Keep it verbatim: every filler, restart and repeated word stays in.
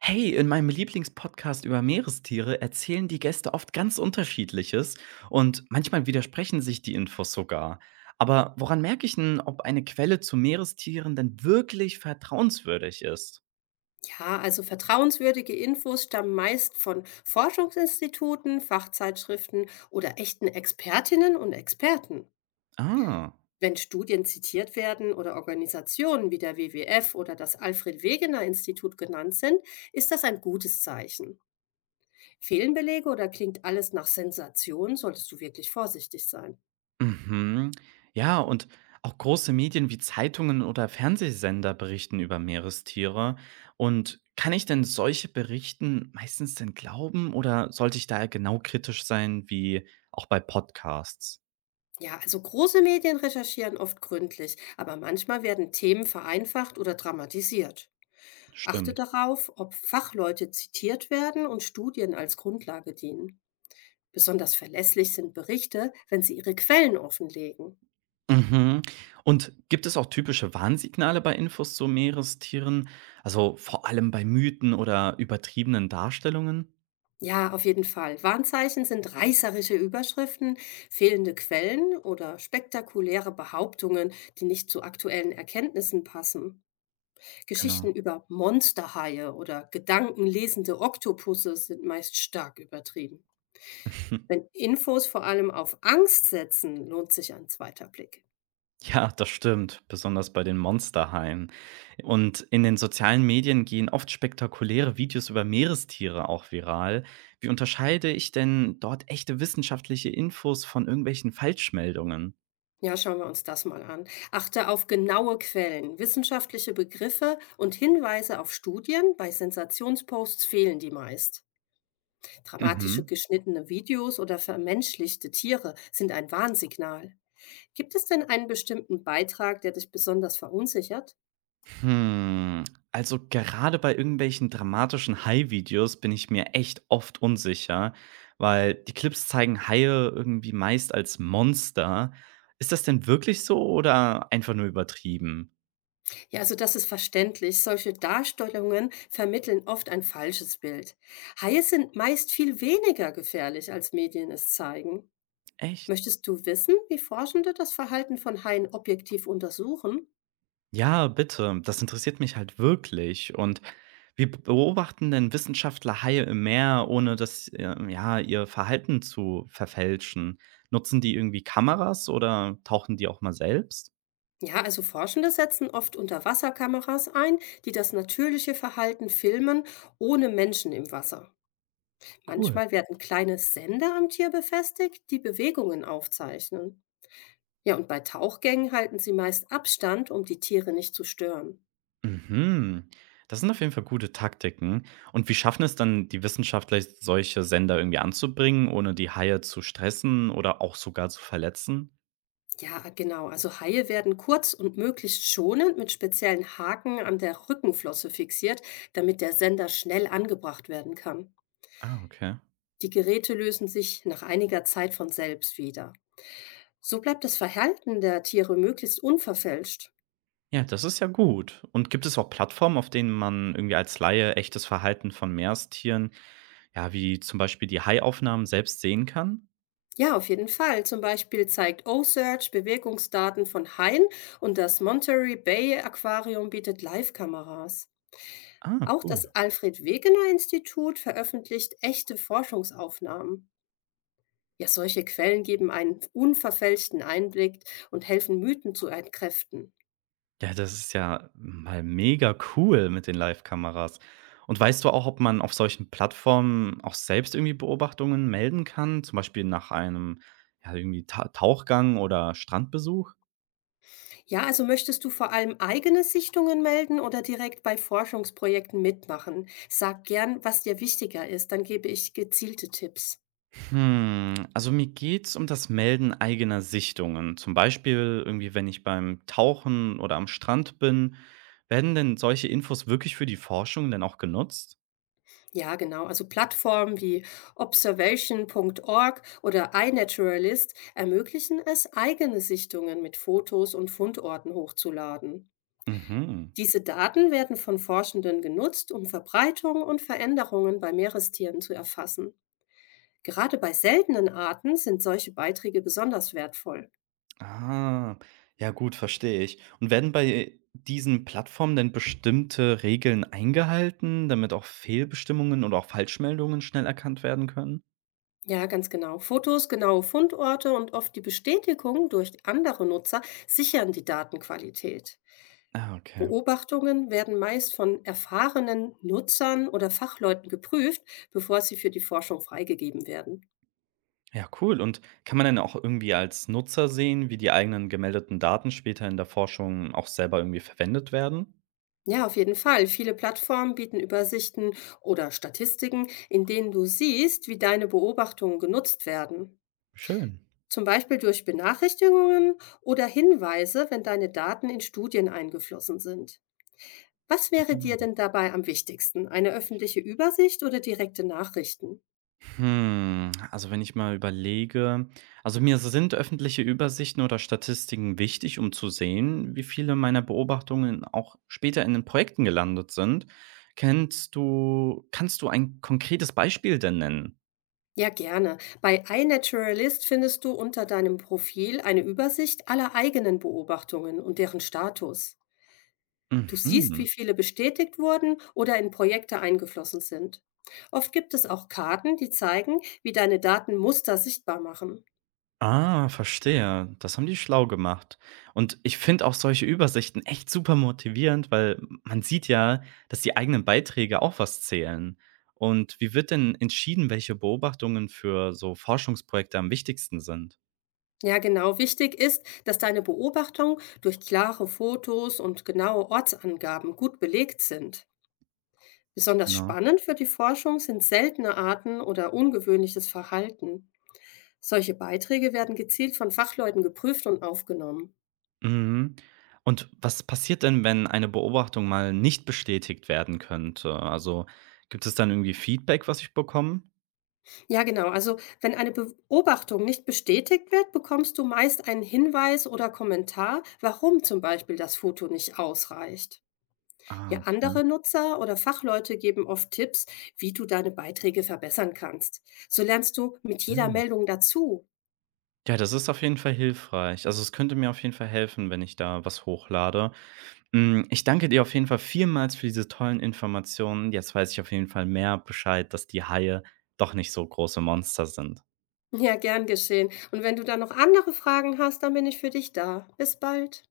Hey, in meinem Lieblingspodcast über Meerestiere erzählen die Gäste oft ganz unterschiedliches und manchmal widersprechen sich die Infos sogar. Aber woran merke ich denn, ob eine Quelle zu Meerestieren denn wirklich vertrauenswürdig ist? Ja, also vertrauenswürdige Infos stammen meist von Forschungsinstituten, Fachzeitschriften oder echten Expertinnen und Experten. Ah, Wenn Studien zitiert werden oder Organisationen wie der W W F oder das Alfred Wegener Institut genannt sind, ist das ein gutes Zeichen. Fehlen Belege oder klingt alles nach Sensation, solltest du wirklich vorsichtig sein. mhm. Ja, und auch große Medien wie Zeitungen oder Fernsehsender berichten über Meerestiere. Und kann ich denn solche Berichten meistens denn glauben oder sollte ich da genau kritisch sein, wie auch bei Podcasts? Ja, also große Medien recherchieren oft gründlich, aber manchmal werden Themen vereinfacht oder dramatisiert. Achte Stimmt. darauf, ob Fachleute zitiert werden und Studien als Grundlage dienen. Besonders verlässlich sind Berichte, wenn sie ihre Quellen offenlegen. Mhm. Und gibt es auch typische Warnsignale bei Infos zu Meerestieren? Also vor allem bei Mythen oder übertriebenen Darstellungen? Ja, auf jeden Fall. Warnzeichen sind reißerische Überschriften, fehlende Quellen oder spektakuläre Behauptungen, die nicht zu aktuellen Erkenntnissen passen. Genau. Geschichten über Monsterhaie oder gedankenlesende Oktopusse sind meist stark übertrieben. Wenn Infos vor allem auf Angst setzen, lohnt sich ein zweiter Blick. Ja, das stimmt, besonders bei den Monsterhaien. Und in den sozialen Medien gehen oft spektakuläre Videos über Meerestiere auch viral. Wie unterscheide ich denn dort echte wissenschaftliche Infos von irgendwelchen Falschmeldungen? Ja, schauen wir uns das mal an. Achte auf genaue Quellen. Wissenschaftliche Begriffe und Hinweise auf Studien, bei Sensationsposts fehlen die meist. Dramatische Mhm. geschnittene Videos oder vermenschlichte Tiere sind ein Warnsignal. Gibt es denn einen bestimmten Beitrag, der dich besonders verunsichert? Hm, also gerade bei irgendwelchen dramatischen Hai-Videos bin ich mir echt oft unsicher, weil die Clips zeigen Haie irgendwie meist als Monster. Ist das denn wirklich so oder einfach nur übertrieben? Ja, also das ist verständlich. Solche Darstellungen vermitteln oft ein falsches Bild. Haie sind meist viel weniger gefährlich, als Medien es zeigen. Echt? Möchtest du wissen, wie Forschende das Verhalten von Haien objektiv untersuchen? Ja, bitte, das interessiert mich halt wirklich. Und wie beobachten denn Wissenschaftler Haie im Meer, ohne dass äh, ja, ihr Verhalten zu verfälschen? Nutzen die irgendwie Kameras oder tauchen die auch mal selbst? Ja, also Forschende setzen oft Unterwasserkameras ein, die das natürliche Verhalten filmen, ohne Menschen im Wasser. Cool. Manchmal werden kleine Sender am Tier befestigt, die Bewegungen aufzeichnen. Ja, und bei Tauchgängen halten sie meist Abstand, um die Tiere nicht zu stören. Mhm. Das sind auf jeden Fall gute Taktiken. Und wie schaffen es dann die Wissenschaftler, solche Sender irgendwie anzubringen, ohne die Haie zu stressen oder auch sogar zu verletzen? Ja, genau. Also Haie werden kurz und möglichst schonend mit speziellen Haken an der Rückenflosse fixiert, damit der Sender schnell angebracht werden kann. Ah, okay. Die Geräte lösen sich nach einiger Zeit von selbst wieder. So bleibt das Verhalten der Tiere möglichst unverfälscht. Ja, das ist ja gut. Und gibt es auch Plattformen, auf denen man irgendwie als Laie echtes Verhalten von Meerestieren, ja, wie zum Beispiel die Haiaufnahmen selbst sehen kann? Ja, auf jeden Fall. Zum Beispiel zeigt O-Search Bewegungsdaten von Haien und das Monterey Bay Aquarium bietet Live-Kameras. Ah, Auch cool. das Alfred Wegener Institut veröffentlicht echte Forschungsaufnahmen. Ja, solche Quellen geben einen unverfälschten Einblick und helfen Mythen zu entkräften. Ja, das ist ja mal mega cool mit den Live-Kameras. Und weißt du auch, ob man auf solchen Plattformen auch selbst irgendwie Beobachtungen melden kann, zum Beispiel nach einem ja, irgendwie Ta Tauchgang oder Strandbesuch? Ja, also möchtest du vor allem eigene Sichtungen melden oder direkt bei Forschungsprojekten mitmachen? Sag gern, was dir wichtiger ist, dann gebe ich gezielte Tipps. Hm, also mir geht's um das Melden eigener Sichtungen. Zum Beispiel irgendwie, wenn ich beim Tauchen oder am Strand bin, werden denn solche Infos wirklich für die Forschung denn auch genutzt? Ja, genau. Also Plattformen wie observation Punkt org oder iNaturalist ermöglichen es, eigene Sichtungen mit Fotos und Fundorten hochzuladen. Mhm. Diese Daten werden von Forschenden genutzt, um Verbreitung und Veränderungen bei Meerestieren zu erfassen. Gerade bei seltenen Arten sind solche Beiträge besonders wertvoll. Ah, ja gut, verstehe ich. Und werden bei diesen Plattformen denn bestimmte Regeln eingehalten, damit auch Fehlbestimmungen oder auch Falschmeldungen schnell erkannt werden können? Ja, ganz genau. Fotos, genaue Fundorte und oft die Bestätigung durch andere Nutzer sichern die Datenqualität. Ah, okay. Beobachtungen werden meist von erfahrenen Nutzern oder Fachleuten geprüft, bevor sie für die Forschung freigegeben werden. Ja, cool. Und kann man denn auch irgendwie als Nutzer sehen, wie die eigenen gemeldeten Daten später in der Forschung auch selber irgendwie verwendet werden? Ja, auf jeden Fall. Viele Plattformen bieten Übersichten oder Statistiken, in denen du siehst, wie deine Beobachtungen genutzt werden. Schön. Zum Beispiel durch Benachrichtigungen oder Hinweise, wenn deine Daten in Studien eingeflossen sind. Was wäre dir Mhm. denn dabei am wichtigsten? Eine öffentliche Übersicht oder direkte Nachrichten? Hm, also wenn ich mal überlege, also mir sind öffentliche Übersichten oder Statistiken wichtig, um zu sehen, wie viele meiner Beobachtungen auch später in den Projekten gelandet sind. Kennst du Kannst du ein konkretes Beispiel denn nennen? Ja, gerne. Bei iNaturalist findest du unter deinem Profil eine Übersicht aller eigenen Beobachtungen und deren Status. Du siehst, Mhm. wie viele bestätigt wurden oder in Projekte eingeflossen sind. Oft gibt es auch Karten, die zeigen, wie deine Daten Muster sichtbar machen. Ah, verstehe. Das haben die schlau gemacht. Und ich finde auch solche Übersichten echt super motivierend, weil man sieht ja, dass die eigenen Beiträge auch was zählen. Und wie wird denn entschieden, welche Beobachtungen für so Forschungsprojekte am wichtigsten sind? Ja, genau. Wichtig ist, dass deine Beobachtungen durch klare Fotos und genaue Ortsangaben gut belegt sind. Besonders Genau. spannend für die Forschung sind seltene Arten oder ungewöhnliches Verhalten. Solche Beiträge werden gezielt von Fachleuten geprüft und aufgenommen. Mhm. Und was passiert denn, wenn eine Beobachtung mal nicht bestätigt werden könnte? Also gibt es dann irgendwie Feedback, was ich bekomme? Ja, genau. Also wenn eine Beobachtung nicht bestätigt wird, bekommst du meist einen Hinweis oder Kommentar, warum zum Beispiel das Foto nicht ausreicht. Ah, Ja, andere Nutzer oder Fachleute geben oft Tipps, wie du deine Beiträge verbessern kannst. So lernst du mit jeder okay. Meldung dazu. Ja, das ist auf jeden Fall hilfreich. Also, es könnte mir auf jeden Fall helfen, wenn ich da was hochlade. Hm, ich danke dir auf jeden Fall vielmals für diese tollen Informationen. Jetzt weiß ich auf jeden Fall mehr Bescheid, dass die Haie doch nicht so große Monster sind. Ja, gern geschehen. Und wenn du dann noch andere Fragen hast, dann bin ich für dich da. Bis bald.